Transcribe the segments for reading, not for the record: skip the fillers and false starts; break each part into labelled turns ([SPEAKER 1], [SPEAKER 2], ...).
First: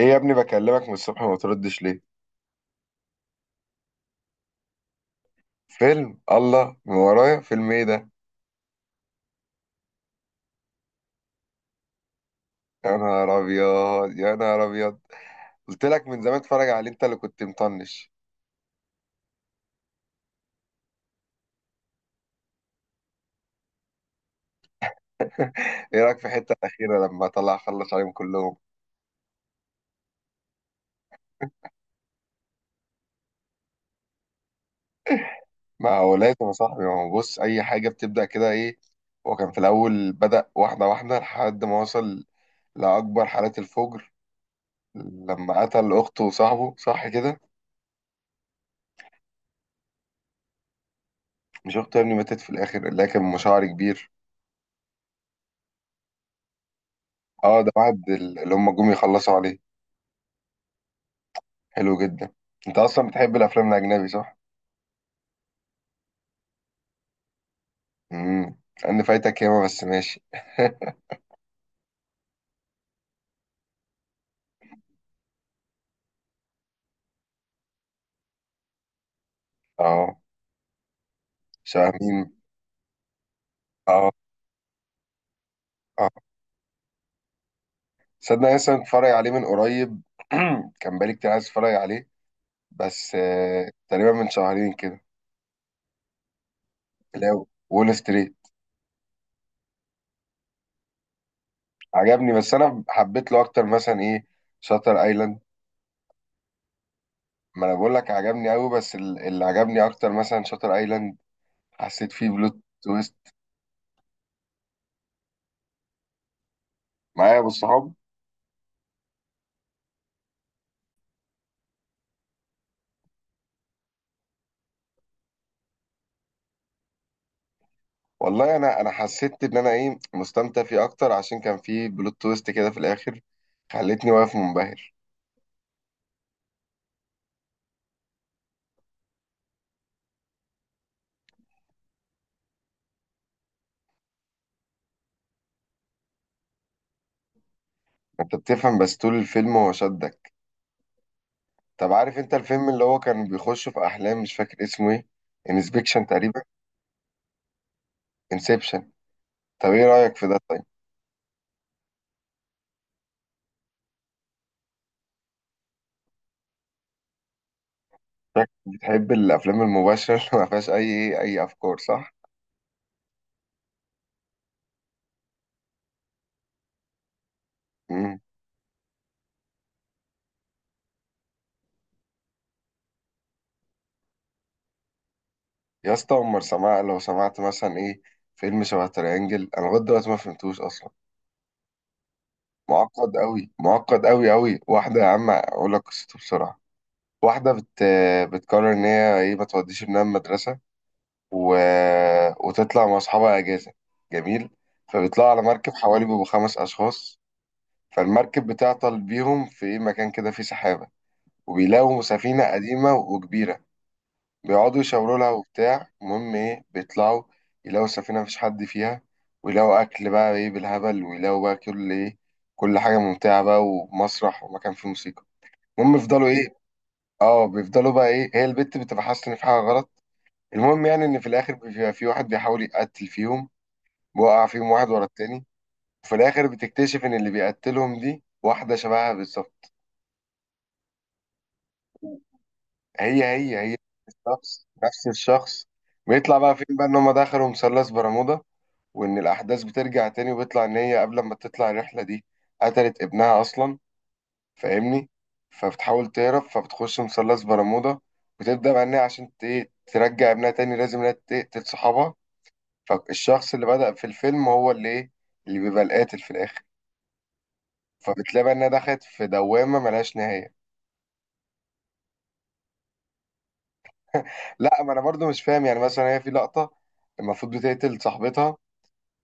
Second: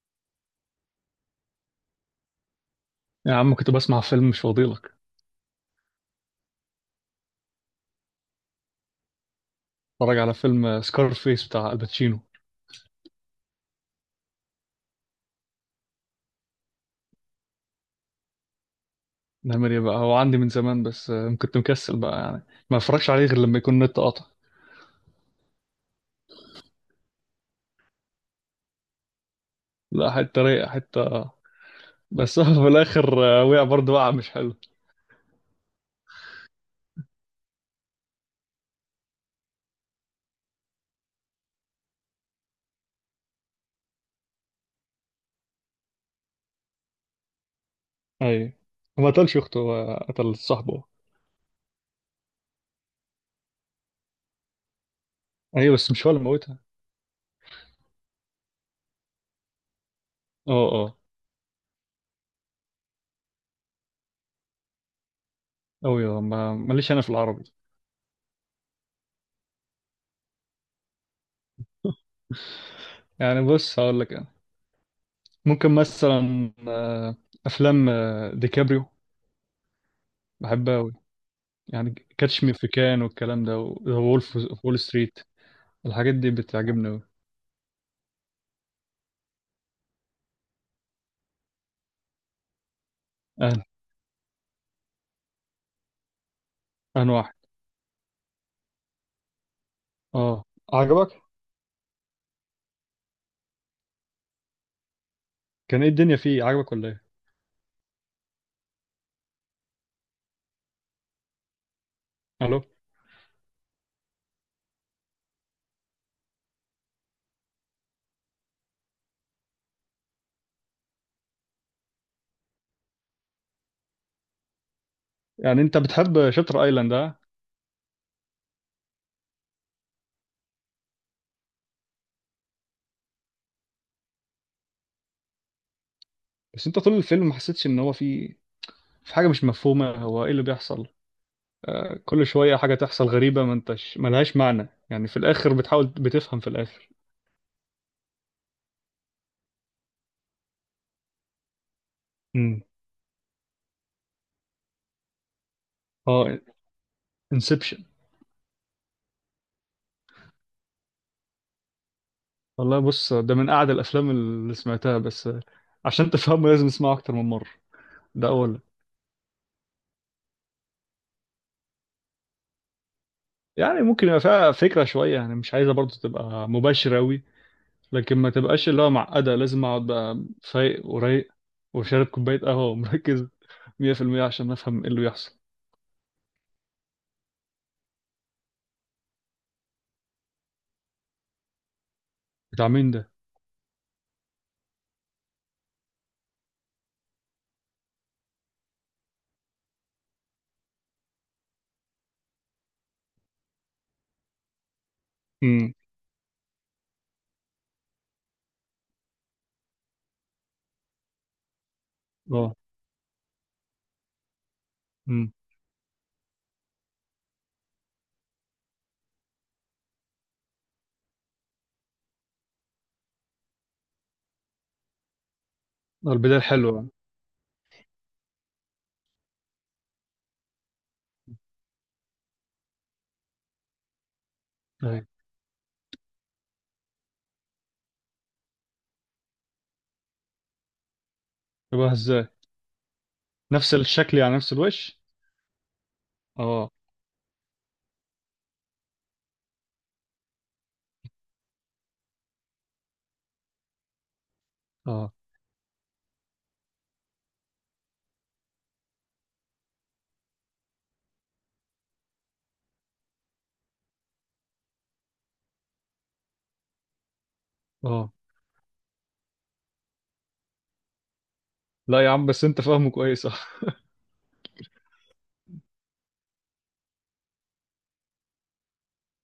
[SPEAKER 1] ايه يا ابني؟ بكلمك من الصبح ما بتردش ليه؟
[SPEAKER 2] يا عم، كنت بسمع فيلم، مش فاضيلك.
[SPEAKER 1] فيلم؟ الله من ورايا، فيلم ايه ده؟
[SPEAKER 2] اتفرج على فيلم، فيس بتاع الباتشينو.
[SPEAKER 1] يا نهار ابيض، يا نهار ابيض. قلت لك من زمان اتفرج عليه، انت اللي كنت مطنش.
[SPEAKER 2] نعمل ايه بقى؟ هو عندي من زمان بس كنت مكسل بقى يعني. ما اتفرجش عليه غير لما يكون النت قاطع.
[SPEAKER 1] ايه رايك في الحته الاخيره لما طلع خلص عليهم كلهم؟
[SPEAKER 2] لا، حتة رايقة، حتة. بس هو في الاخر وقع، برضه وقع مش حلو.
[SPEAKER 1] ما هو لازم يا صاحبي، ما هو بص، اي حاجه بتبدا كده، ايه. هو كان في الاول بدا واحده واحده لحد ما وصل لاكبر حالات الفجر لما قتل اخته وصاحبه، صح كده؟
[SPEAKER 2] اي، هو ما قتلش اخته، هو قتل صاحبه.
[SPEAKER 1] مش اخته يا ابني، ماتت في الاخر، لكن مشاعر كبير.
[SPEAKER 2] ايوه، بس مش هو اللي موتها.
[SPEAKER 1] اه، ده بعد اللي هم جم يخلصوا عليه.
[SPEAKER 2] اه، اه.
[SPEAKER 1] حلو جدا. انت اصلا بتحب الافلام الاجنبي، صح؟
[SPEAKER 2] اوي. ما ماليش انا في العربي.
[SPEAKER 1] امم انا فايتك ياما، بس ماشي.
[SPEAKER 2] يعني بص، هقول لك انا ممكن مثلا افلام ديكابريو.
[SPEAKER 1] اه،
[SPEAKER 2] بحب. يعني
[SPEAKER 1] شبه مين؟
[SPEAKER 2] كاتش مي في كان والكلام ده،
[SPEAKER 1] اه،
[SPEAKER 2] وولف. وول ستريت.
[SPEAKER 1] اه.
[SPEAKER 2] الحاجات دي بتعجبني أوي.
[SPEAKER 1] صدق أنا لسه متفرج عليه من قريب. كان بقالي كتير عايز اتفرج عليه، بس
[SPEAKER 2] أهلا،
[SPEAKER 1] تقريبا من شهرين كده.
[SPEAKER 2] أهلا واحد.
[SPEAKER 1] لا، وول ستريت.
[SPEAKER 2] أه، عجبك؟
[SPEAKER 1] عجبني، بس انا حبيت له اكتر مثلا ايه، شاتر ايلاند.
[SPEAKER 2] كان إيه الدنيا فيه؟ عجبك ولا إيه؟
[SPEAKER 1] ما انا بقول لك عجبني قوي، بس اللي عجبني اكتر مثلا شاتر ايلاند، حسيت فيه بلوت
[SPEAKER 2] ألو.
[SPEAKER 1] تويست معايا بالصحاب.
[SPEAKER 2] يعني أنت بتحب شاتر أيلاند أه.
[SPEAKER 1] والله انا حسيت ان انا ايه، مستمتع فيه اكتر عشان كان فيه بلوت تويست كده في الاخر، خلتني واقف منبهر.
[SPEAKER 2] بس أنت طول الفيلم ما حسيتش إن هو فيه في حاجة مش مفهومة هو إيه اللي بيحصل. كل شوية حاجة تحصل غريبة ما أنتش ملهاش معنى، يعني في الآخر بتحاول بتفهم في الآخر.
[SPEAKER 1] انت بتفهم، بس طول الفيلم هو شدك. طب عارف انت
[SPEAKER 2] امم.
[SPEAKER 1] الفيلم اللي هو كان بيخش في احلام، مش فاكر اسمه ايه، انسبكشن
[SPEAKER 2] أه،
[SPEAKER 1] تقريبا؟
[SPEAKER 2] انسبشن.
[SPEAKER 1] انسبشن. طب ايه رايك في ده طيب؟
[SPEAKER 2] والله بص، ده من أعد الأفلام اللي سمعتها. بس عشان تفهمه لازم تسمعه أكتر من مرة. ده
[SPEAKER 1] شكلك
[SPEAKER 2] أولا.
[SPEAKER 1] بتحب الافلام المباشره اللي ما فيهاش اي إيه، اي افكار، صح؟
[SPEAKER 2] يعني ممكن يبقى فيها فكرة شوية، يعني مش عايزة برضو تبقى مباشرة أوي. لكن
[SPEAKER 1] امم.
[SPEAKER 2] ما تبقاش اللي هو معقدة لازم أقعد بقى فايق ورايق وشارب كوباية قهوة ومركز 100% عشان أفهم إيه اللي بيحصل.
[SPEAKER 1] يا اسطى عمر سماع، لو سمعت مثلا ايه، فيلم شبه تريانجل، انا لغايه دلوقتي ما فهمتوش اصلا.
[SPEAKER 2] بتاع مين ده؟
[SPEAKER 1] معقد قوي، معقد قوي قوي. واحده، يا عم اقول لك قصته بسرعه. واحدة بت... بتقرر إن هي إيه، ما توديش ابنها المدرسة و... وتطلع مع أصحابها أجازة. جميل. فبيطلعوا على
[SPEAKER 2] امم.
[SPEAKER 1] مركب، حوالي بيبقوا خمس أشخاص. فالمركب بتعطل بيهم في إيه، مكان كده فيه سحابة، وبيلاقوا سفينة
[SPEAKER 2] اه.
[SPEAKER 1] قديمة وكبيرة. بيقعدوا يشاوروا لها
[SPEAKER 2] امم.
[SPEAKER 1] وبتاع. المهم إيه، بيطلعوا يلاقوا السفينة مفيش حد فيها، ويلاقوا أكل بقى إيه بالهبل، ويلاقوا بقى كل إيه، كل حاجة ممتعة بقى، ومسرح ومكان فيه موسيقى. المهم يفضلوا
[SPEAKER 2] البداية
[SPEAKER 1] إيه.
[SPEAKER 2] حلوة.
[SPEAKER 1] اه، بيفضلوا بقى ايه، هي البت بتبقى حاسه ان في حاجه غلط. المهم يعني ان في الاخر بيبقى في واحد بيحاول يقتل فيهم، بيوقع فيهم واحد ورا
[SPEAKER 2] أيوة.
[SPEAKER 1] التاني. وفي الاخر بتكتشف ان اللي بيقتلهم دي واحده شبهها بالظبط.
[SPEAKER 2] يبقى إزاي؟
[SPEAKER 1] هي هي
[SPEAKER 2] نفس
[SPEAKER 1] هي،
[SPEAKER 2] الشكل، يعني نفس
[SPEAKER 1] الشخص
[SPEAKER 2] الوش؟
[SPEAKER 1] نفس الشخص. بيطلع بقى
[SPEAKER 2] اه،
[SPEAKER 1] فين بقى، ان هم دخلوا مثلث برمودا، وان الاحداث بترجع تاني، وبيطلع ان هي قبل ما تطلع الرحله دي قتلت ابنها اصلا، فاهمني؟
[SPEAKER 2] اه،
[SPEAKER 1] فبتحاول تهرب، فبتخش مثلث برمودا، وتبدا بقى ان هي عشان ايه، ترجع ابنها تاني، لازم انها تقتل صحابها. فالشخص اللي بدأ في الفيلم هو اللي ايه، اللي بيبقى القاتل في الآخر.
[SPEAKER 2] اه.
[SPEAKER 1] فبتلاقي بقى انها دخلت في دوامة ملهاش نهاية.
[SPEAKER 2] لا يا عم، بس أنت فاهمه كويس اه.
[SPEAKER 1] لا، ما انا برضو مش فاهم. يعني مثلا هي في لقطة المفروض بتقتل صاحبتها،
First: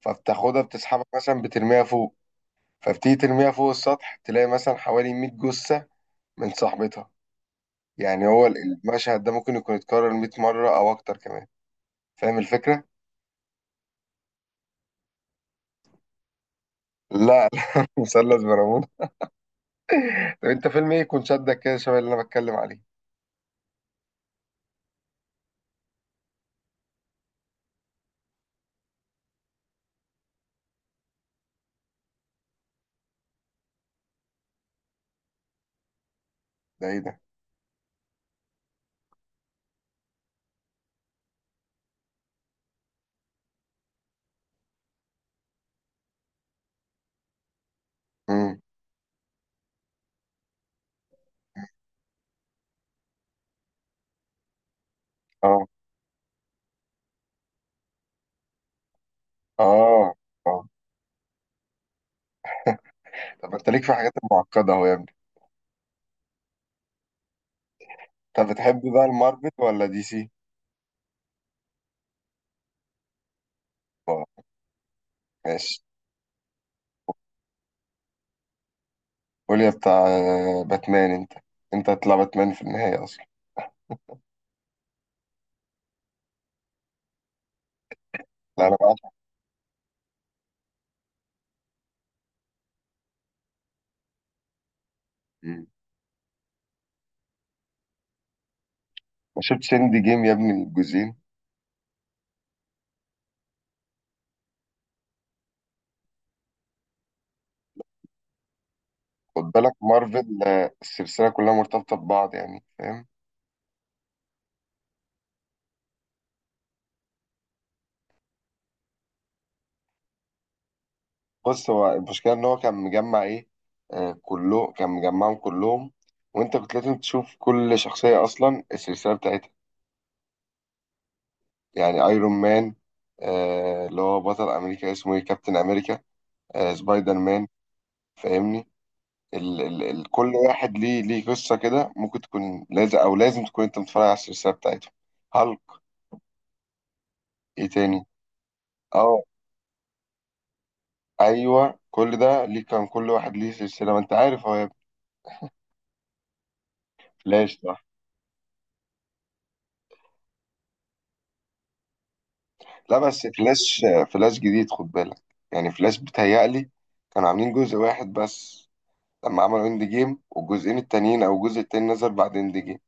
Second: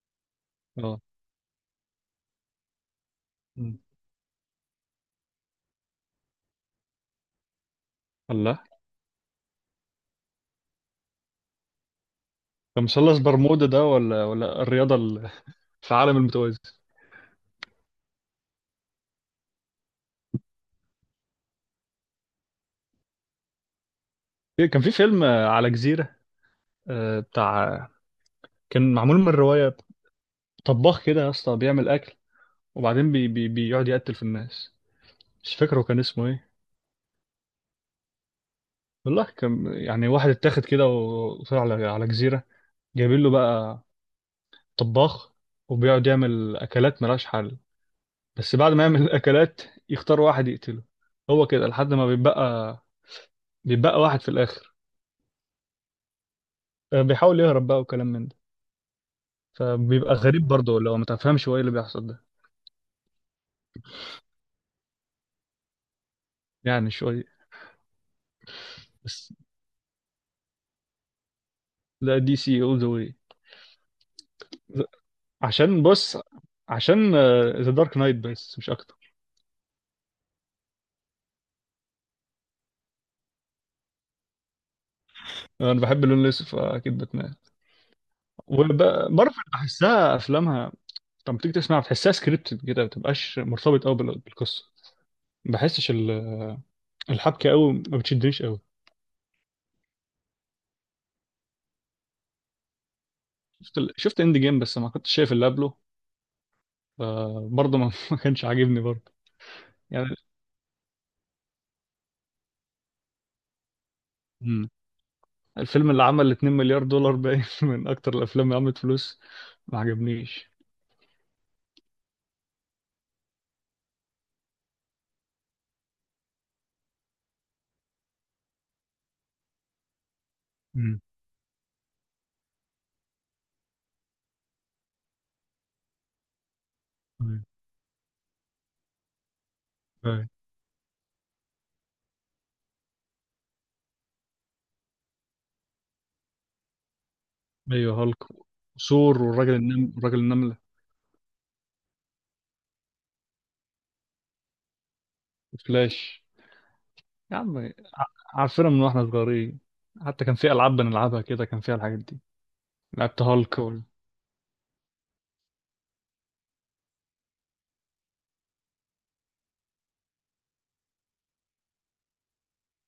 [SPEAKER 1] فبتاخدها
[SPEAKER 2] اه.
[SPEAKER 1] بتسحبها مثلا بترميها فوق. فبتيجي ترميها فوق
[SPEAKER 2] مم.
[SPEAKER 1] السطح، تلاقي مثلا حوالي 100 جثة من صاحبتها. يعني هو
[SPEAKER 2] الله.
[SPEAKER 1] المشهد ده ممكن يكون اتكرر 100 مرة او اكتر كمان، فاهم
[SPEAKER 2] ده
[SPEAKER 1] الفكرة؟
[SPEAKER 2] مثلث برمودا ده ولا الرياضة في عالم المتوازي؟
[SPEAKER 1] لا لا، مثلث برامون. طب انت فيلم ايه يكون شدك كده شبه اللي انا بتكلم عليه؟
[SPEAKER 2] كان في فيلم على جزيرة، بتاع كان معمول من الرواية. طباخ كده يا اسطى بيعمل أكل، وبعدين بي بي بيقعد يقتل في الناس. مش فاكره كان اسمه إيه.
[SPEAKER 1] ده ايه ده؟
[SPEAKER 2] والله كان يعني واحد اتاخد كده وطلع على جزيرة. جايبين له بقى طباخ، وبيقعد يعمل أكلات ملهاش حل. بس
[SPEAKER 1] امم،
[SPEAKER 2] بعد ما يعمل الأكلات يختار واحد يقتله. هو كده لحد ما بيبقى واحد في الآخر.
[SPEAKER 1] اه،
[SPEAKER 2] بيحاول يهرب بقى وكلام من ده. فبيبقى
[SPEAKER 1] اه،
[SPEAKER 2] غريب
[SPEAKER 1] آه.
[SPEAKER 2] برضه لو ما تفهمش هو ايه اللي بيحصل ده.
[SPEAKER 1] طب انت ليك في حاجات معقدة اهو يا ابني.
[SPEAKER 2] يعني شوية.
[SPEAKER 1] طب بتحب بقى
[SPEAKER 2] بس
[SPEAKER 1] المارفل ولا دي سي؟
[SPEAKER 2] لا، دي سي all the way.
[SPEAKER 1] اه، ماشي.
[SPEAKER 2] عشان بص، عشان ذا دارك نايت، بس مش اكتر.
[SPEAKER 1] قول يا بتاع باتمان انت. انت هتطلع باتمان في النهاية اصلا.
[SPEAKER 2] انا بحب اللون الاسود فاكيد باتمان.
[SPEAKER 1] لا انا بقى.
[SPEAKER 2] ومارفل بحسها افلامها لما تيجي تسمعها بتحسها سكريبتد كده، ما بتبقاش مرتبط قوي بالقصه. ما
[SPEAKER 1] مم.
[SPEAKER 2] بحسش الحبكه قوي ما بتشدنيش قوي.
[SPEAKER 1] ما شفتش اند جيم يا ابني، الجزئين.
[SPEAKER 2] شفت اند جيم، بس ما كنتش شايف اللي قبله. فبرضه ما ما كانش عاجبني برضه.
[SPEAKER 1] خد بالك
[SPEAKER 2] يعني.
[SPEAKER 1] مارفل السلسلة كلها مرتبطة ببعض، يعني فاهم.
[SPEAKER 2] مم. الفيلم اللي عمل 2 مليار دولار باين من اكتر الافلام اللي عملت فلوس. ما عجبنيش.
[SPEAKER 1] بص هو المشكلة ان هو كان مجمع ايه، آه، كله كان مجمعهم كلهم، وانت كنت لازم تشوف كل شخصية اصلا السلسلة بتاعتها.
[SPEAKER 2] مم.
[SPEAKER 1] يعني ايرون مان، آه اللي هو بطل امريكا اسمه ايه، كابتن امريكا، سبايدر مان، فاهمني؟ ال ال ال
[SPEAKER 2] مم.
[SPEAKER 1] كل واحد ليه قصة كده، ممكن تكون لازم أو لازم تكون أنت متفرج على السلسلة بتاعتهم. هالك، إيه
[SPEAKER 2] ايوه،
[SPEAKER 1] تاني؟
[SPEAKER 2] هالك. وثور
[SPEAKER 1] أه،
[SPEAKER 2] والراجل والراجل النملة.
[SPEAKER 1] أيوه كل ده ليه، كان كل واحد ليه سلسلة، ما أنت عارف هو يا ابني.
[SPEAKER 2] وفلاش. يا
[SPEAKER 1] فلاش،
[SPEAKER 2] عم،
[SPEAKER 1] صح.
[SPEAKER 2] عارفينها من واحنا صغيرين. حتى كان في ألعاب بنلعبها كده كان فيها الحاجات دي.
[SPEAKER 1] لا
[SPEAKER 2] لعبت
[SPEAKER 1] بس
[SPEAKER 2] هالك
[SPEAKER 1] فلاش، فلاش جديد خد بالك. يعني فلاش بيتهيألي كانوا عاملين جزء واحد بس، لما عملوا اند جيم، والجزئين التانيين أو الجزء التاني نزل بعد اند جيم.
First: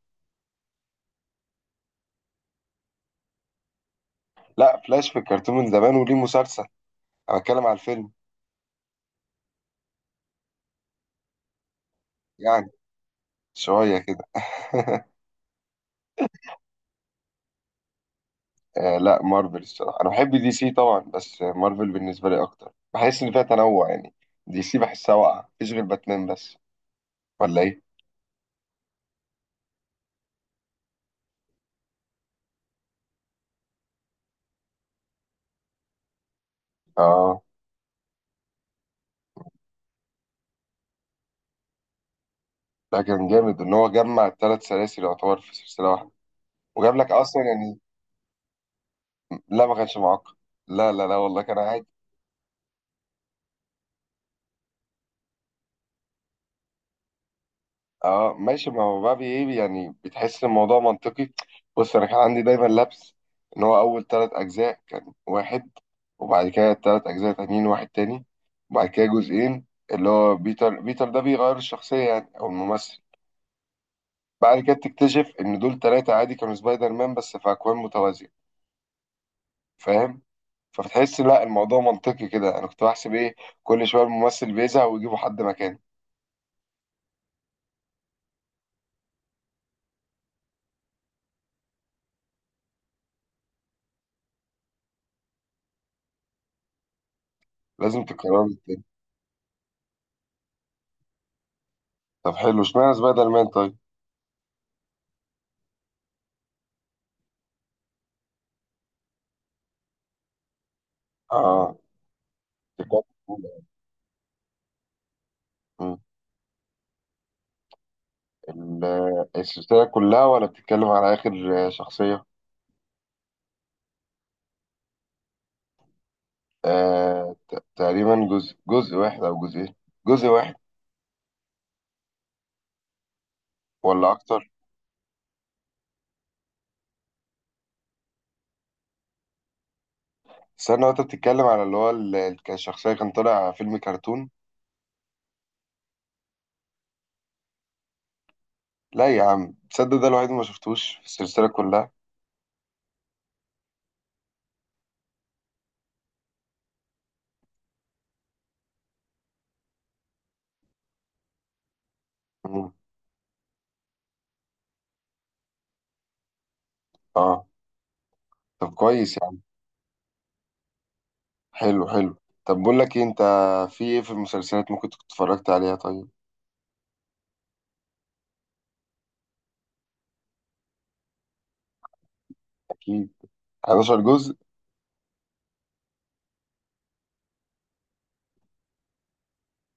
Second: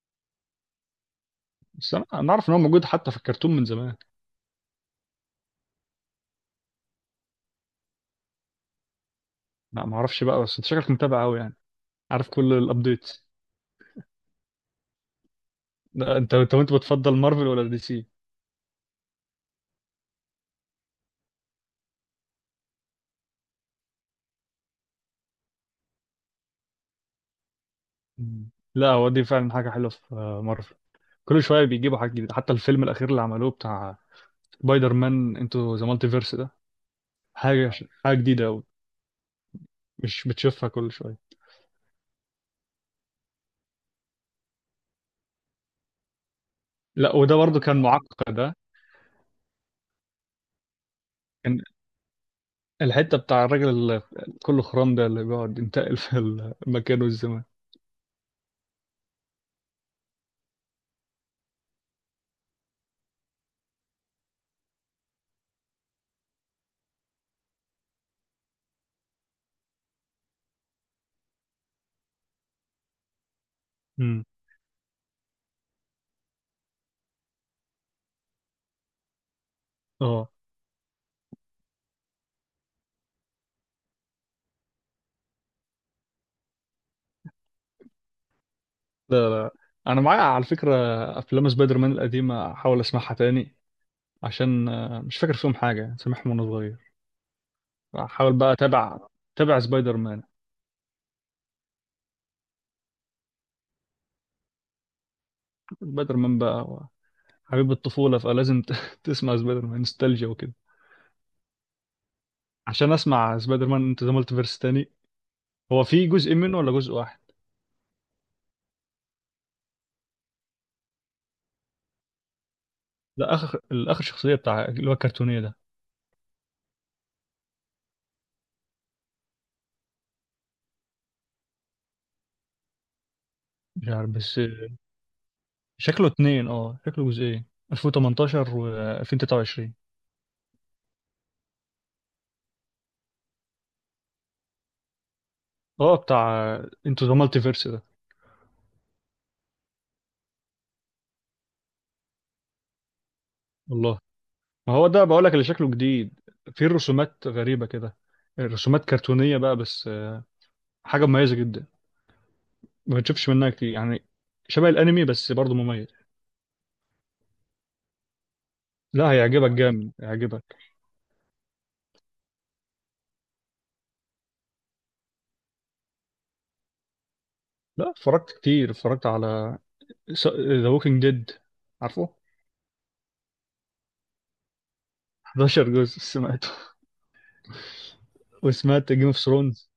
[SPEAKER 2] بس أنا أعرف إن هو موجود حتى في الكرتون من زمان.
[SPEAKER 1] لا فلاش في الكرتون من زمان وليه مسلسل، أنا بتكلم على الفيلم.
[SPEAKER 2] لا، ما أعرفش بقى، بس أنت شكلك متابع أوي يعني. عارف كل
[SPEAKER 1] يعني
[SPEAKER 2] الأبديتس.
[SPEAKER 1] شوية كده.
[SPEAKER 2] لا، أنت وأنت بتفضل مارفل ولا دي سي؟
[SPEAKER 1] آه، لا مارفل الصراحة. أنا بحب دي سي طبعا، بس مارفل بالنسبة لي أكتر، بحس إن فيها تنوع يعني. دي سي بحسها واقعة، مفيش غير باتمان بس، ولا إيه؟
[SPEAKER 2] مم. لا، هو دي فعلا حاجة حلوة في مارفل. كل شوية بيجيبوا حاجة جديدة، حتى الفيلم الأخير اللي عملوه بتاع سبايدر مان انتو ذا مالتيفيرس ده.
[SPEAKER 1] آه،
[SPEAKER 2] حاجة حاجة جديدة أوي. مش بتشوفها كل شوية.
[SPEAKER 1] لا كان جامد إن هو جمع التلات سلاسل، يعتبر في سلسلة واحدة، وجاب لك
[SPEAKER 2] لا، وده
[SPEAKER 1] أصلا
[SPEAKER 2] برضو
[SPEAKER 1] يعني.
[SPEAKER 2] كان معقد ده.
[SPEAKER 1] لا ما كانش معقد. لا لا لا، والله كان.
[SPEAKER 2] كان الحتة بتاع الراجل اللي كله خرام ده اللي بيقعد ينتقل في المكان والزمان.
[SPEAKER 1] اه ماشي، ما هو بقى ايه يعني، بتحس الموضوع منطقي. بص انا كان عندي دايما لبس ان هو اول ثلاث اجزاء كان واحد، وبعد كده ثلاث اجزاء تانيين واحد تاني، وبعد كده جزئين اللي هو بيتر بيتر ده بيغير الشخصية يعني او الممثل.
[SPEAKER 2] امم.
[SPEAKER 1] بعد كده تكتشف ان دول ثلاثة عادي كانوا سبايدر مان بس في اكوان متوازية، فاهم؟
[SPEAKER 2] اه.
[SPEAKER 1] فبتحس لا الموضوع منطقي كده. انا كنت بحسب ايه، كل شوية الممثل بيزهق ويجيبوا حد مكانه.
[SPEAKER 2] لا، لا. انا معايا على فكرة افلام سبايدر مان القديمة، احاول اسمعها تاني عشان مش فاكر فيهم حاجة، سامعهم وانا صغير.
[SPEAKER 1] لازم
[SPEAKER 2] احاول
[SPEAKER 1] تكرروا
[SPEAKER 2] بقى
[SPEAKER 1] التاني.
[SPEAKER 2] اتابع تابع سبايدر مان.
[SPEAKER 1] طب حلو، اشمعنى سبايدر مان طيب؟
[SPEAKER 2] سبايدر مان بقى هو حبيب الطفولة، فلازم تسمع سبايدر مان نوستالجيا وكده.
[SPEAKER 1] اه.
[SPEAKER 2] عشان اسمع سبايدر مان انت ذا مالتيفيرس تاني. هو
[SPEAKER 1] مم.
[SPEAKER 2] في جزء منه ولا جزء واحد؟
[SPEAKER 1] السلسلة كلها ولا بتتكلم على آخر شخصية؟
[SPEAKER 2] لا، اخر الاخر شخصية بتاع اللي هو الكرتونية ده.
[SPEAKER 1] آه، تقريبا جزء واحد أو جزئين، جزء واحد
[SPEAKER 2] مش عارف
[SPEAKER 1] ولا
[SPEAKER 2] بس
[SPEAKER 1] أكتر؟
[SPEAKER 2] شكله اتنين، اه شكله جزئين، 2018 و 2023.
[SPEAKER 1] استنى، وأنت بتتكلم على اللي هو كان الشخصية كان طالع فيلم كرتون؟
[SPEAKER 2] اه بتاع انتو ذا مالتي فيرس ده.
[SPEAKER 1] لا يا عم، تصدق ده الوحيد اللي ما شفتوش في السلسلة كلها؟
[SPEAKER 2] والله، ما هو ده بقول لك اللي شكله جديد. فيه رسومات غريبة كده، رسومات كرتونية بقى، بس حاجة مميزة جدا.
[SPEAKER 1] مم.
[SPEAKER 2] ما بتشوفش منها كتير يعني. شبه الانمي، بس برضه مميز.
[SPEAKER 1] آه. طب
[SPEAKER 2] لا،
[SPEAKER 1] كويس يا عم.
[SPEAKER 2] هيعجبك جامد هيعجبك.
[SPEAKER 1] حلو حلو. طب بقول لك إيه أنت، في إيه في المسلسلات ممكن تكون اتفرجت عليها طيب؟
[SPEAKER 2] لا، اتفرجت كتير، اتفرجت على ذا ووكينج ديد. عارفه
[SPEAKER 1] أكيد، 11 جزء.
[SPEAKER 2] 11 جزء سمعته، وسمعت جيم اوف ثرونز.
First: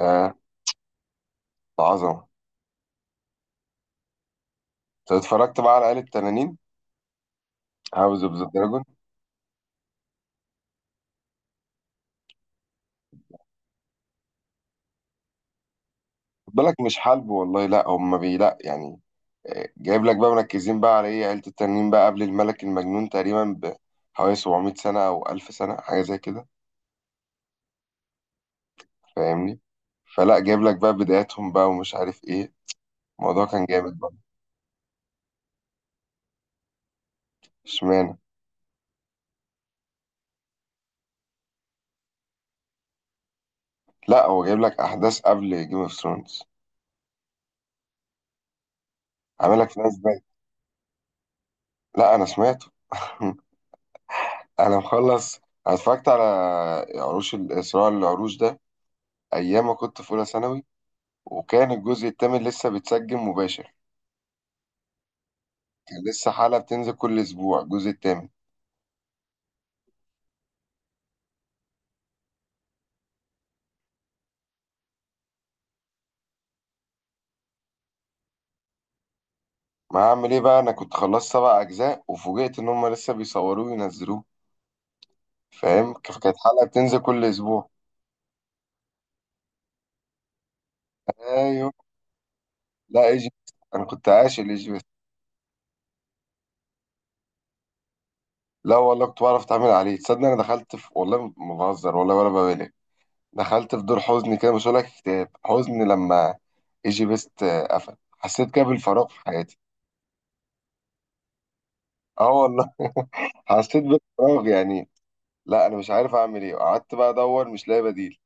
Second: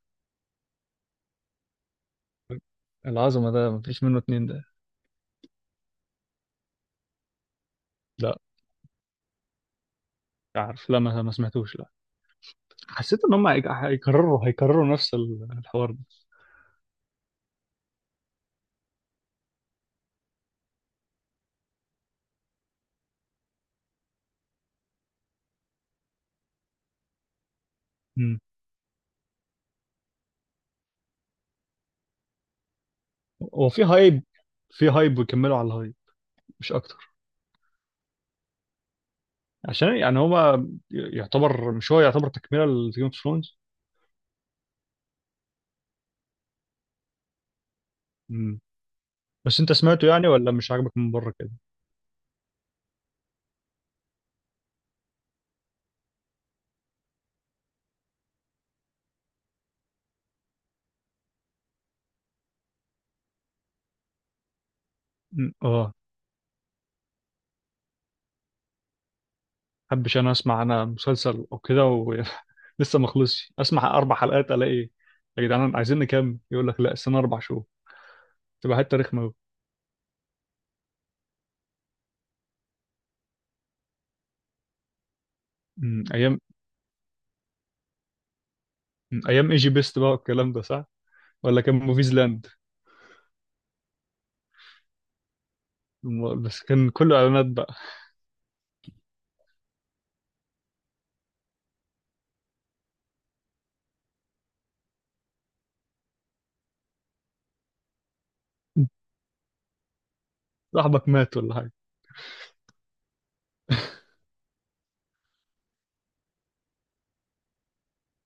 [SPEAKER 1] آه، عظمة.
[SPEAKER 2] العظمة، ده مفيش منه اتنين ده.
[SPEAKER 1] طب اتفرجت بقى على آلة تنانين؟ هاوس أوف
[SPEAKER 2] لا،
[SPEAKER 1] ذا دراجون؟
[SPEAKER 2] عارف، لا، ما سمعتوش، لا. حسيت ان هم هيكرروا نفس الحوار ده.
[SPEAKER 1] خد بالك مش حلب والله، لا هم بي لا يعني، جايب لك بقى مركزين بقى على ايه، عيلة التنين بقى قبل الملك المجنون تقريبا بحوالي 700 سنة أو 1000 سنة حاجة زي كده،
[SPEAKER 2] مم.
[SPEAKER 1] فاهمني؟ فلا، جايب لك بقى بداياتهم بقى ومش عارف ايه، الموضوع كان
[SPEAKER 2] هو في
[SPEAKER 1] جامد بقى.
[SPEAKER 2] هايب، في هايب ويكملوا على الهايب، مش اكتر.
[SPEAKER 1] اشمعنى؟
[SPEAKER 2] عشان يعني هو يعتبر، مش، هو يعتبر تكمله لجيم اوف ثرونز.
[SPEAKER 1] لا هو جايب لك أحداث قبل جيم اوف ثرونز، عامل
[SPEAKER 2] بس
[SPEAKER 1] لك
[SPEAKER 2] انت
[SPEAKER 1] فلاش
[SPEAKER 2] سمعته
[SPEAKER 1] باك.
[SPEAKER 2] يعني، ولا مش عاجبك من بره كده؟
[SPEAKER 1] لا أنا سمعته. أنا مخلص. أنا اتفرجت على صراع العروش ده أيام ما كنت في أولى ثانوي، وكان الجزء الثامن لسه بيتسجل مباشر،
[SPEAKER 2] مم. اه.
[SPEAKER 1] كان لسه حلقة بتنزل كل أسبوع الجزء التامن.
[SPEAKER 2] حبش انا اسمع انا مسلسل او كده لسه ما خلصش، اسمع 4 حلقات الاقي يا جدعان عايزين نكمل، يقول لك لا، السنه 4 شهور، تبقى حته رخمه قوي.
[SPEAKER 1] ما هعمل إيه بقى، أنا كنت خلصت سبع أجزاء وفوجئت إن هما لسه بيصوروه وينزلوه، فاهم؟ كانت
[SPEAKER 2] ايام.
[SPEAKER 1] حلقة بتنزل كل أسبوع.
[SPEAKER 2] ايام ايجي بيست بقى والكلام ده، صح. ولا
[SPEAKER 1] أيوه.
[SPEAKER 2] كان موفيز لاند؟
[SPEAKER 1] لا إيجيبت، أنا كنت عاشق لإيجيبت.
[SPEAKER 2] بس كان كله اعلانات بقى.
[SPEAKER 1] لا والله كنت بعرف أتعامل عليه، تصدق أنا دخلت في، والله ما بهزر والله ولا ببالغ، دخلت في دور حزن كده، مش هقولك اكتئاب، حزن، لما إيجيبت قفل حسيت كده بالفراغ في حياتي.
[SPEAKER 2] صاحبك مات ولا حاجه؟
[SPEAKER 1] اه والله. حسيت بالفراغ يعني. لا أنا مش عارف أعمل إيه، قعدت بقى أدور مش لاقي بديل،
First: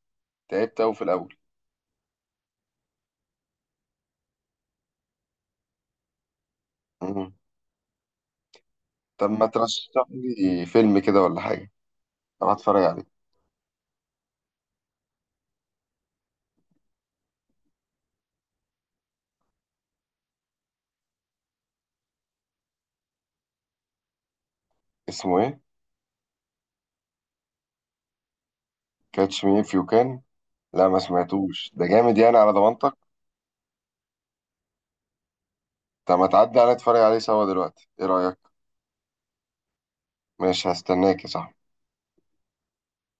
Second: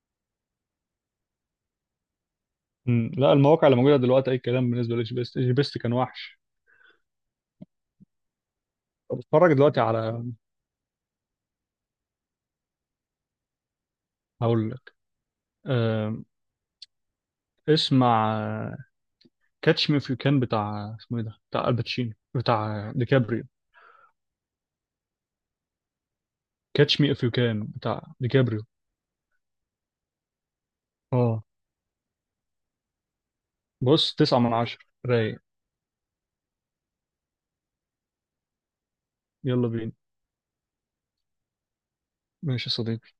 [SPEAKER 1] تعبت أوي في الأول.
[SPEAKER 2] لا، المواقع اللي موجوده دلوقتي اي كلام بالنسبه لجي بي اس، جي بي اس كان وحش.
[SPEAKER 1] مم.
[SPEAKER 2] طب
[SPEAKER 1] طب ما
[SPEAKER 2] اتفرج دلوقتي
[SPEAKER 1] ترشح
[SPEAKER 2] على
[SPEAKER 1] لي فيلم كده ولا حاجة، أروح أتفرج عليه؟
[SPEAKER 2] هقول لك آم، اسمع، كاتش مي اف يو كان بتاع اسمه ايه ده بتاع الباتشينو بتاع ديكابريو.
[SPEAKER 1] اسمه إيه؟
[SPEAKER 2] كاتش مي اف يو كان بتاع ديكابريو.
[SPEAKER 1] كاتش مي إف يو كان. لا ما
[SPEAKER 2] اه.
[SPEAKER 1] سمعتوش، ده جامد يعني على ضمانتك؟
[SPEAKER 2] بص، 9/10، رايق.
[SPEAKER 1] طب ما تعدي عليا أتفرج عليه سوا دلوقتي، إيه رأيك؟
[SPEAKER 2] يلا بينا.
[SPEAKER 1] ماشي، هستناك يا صاحبي.
[SPEAKER 2] ماشي يا صديقي.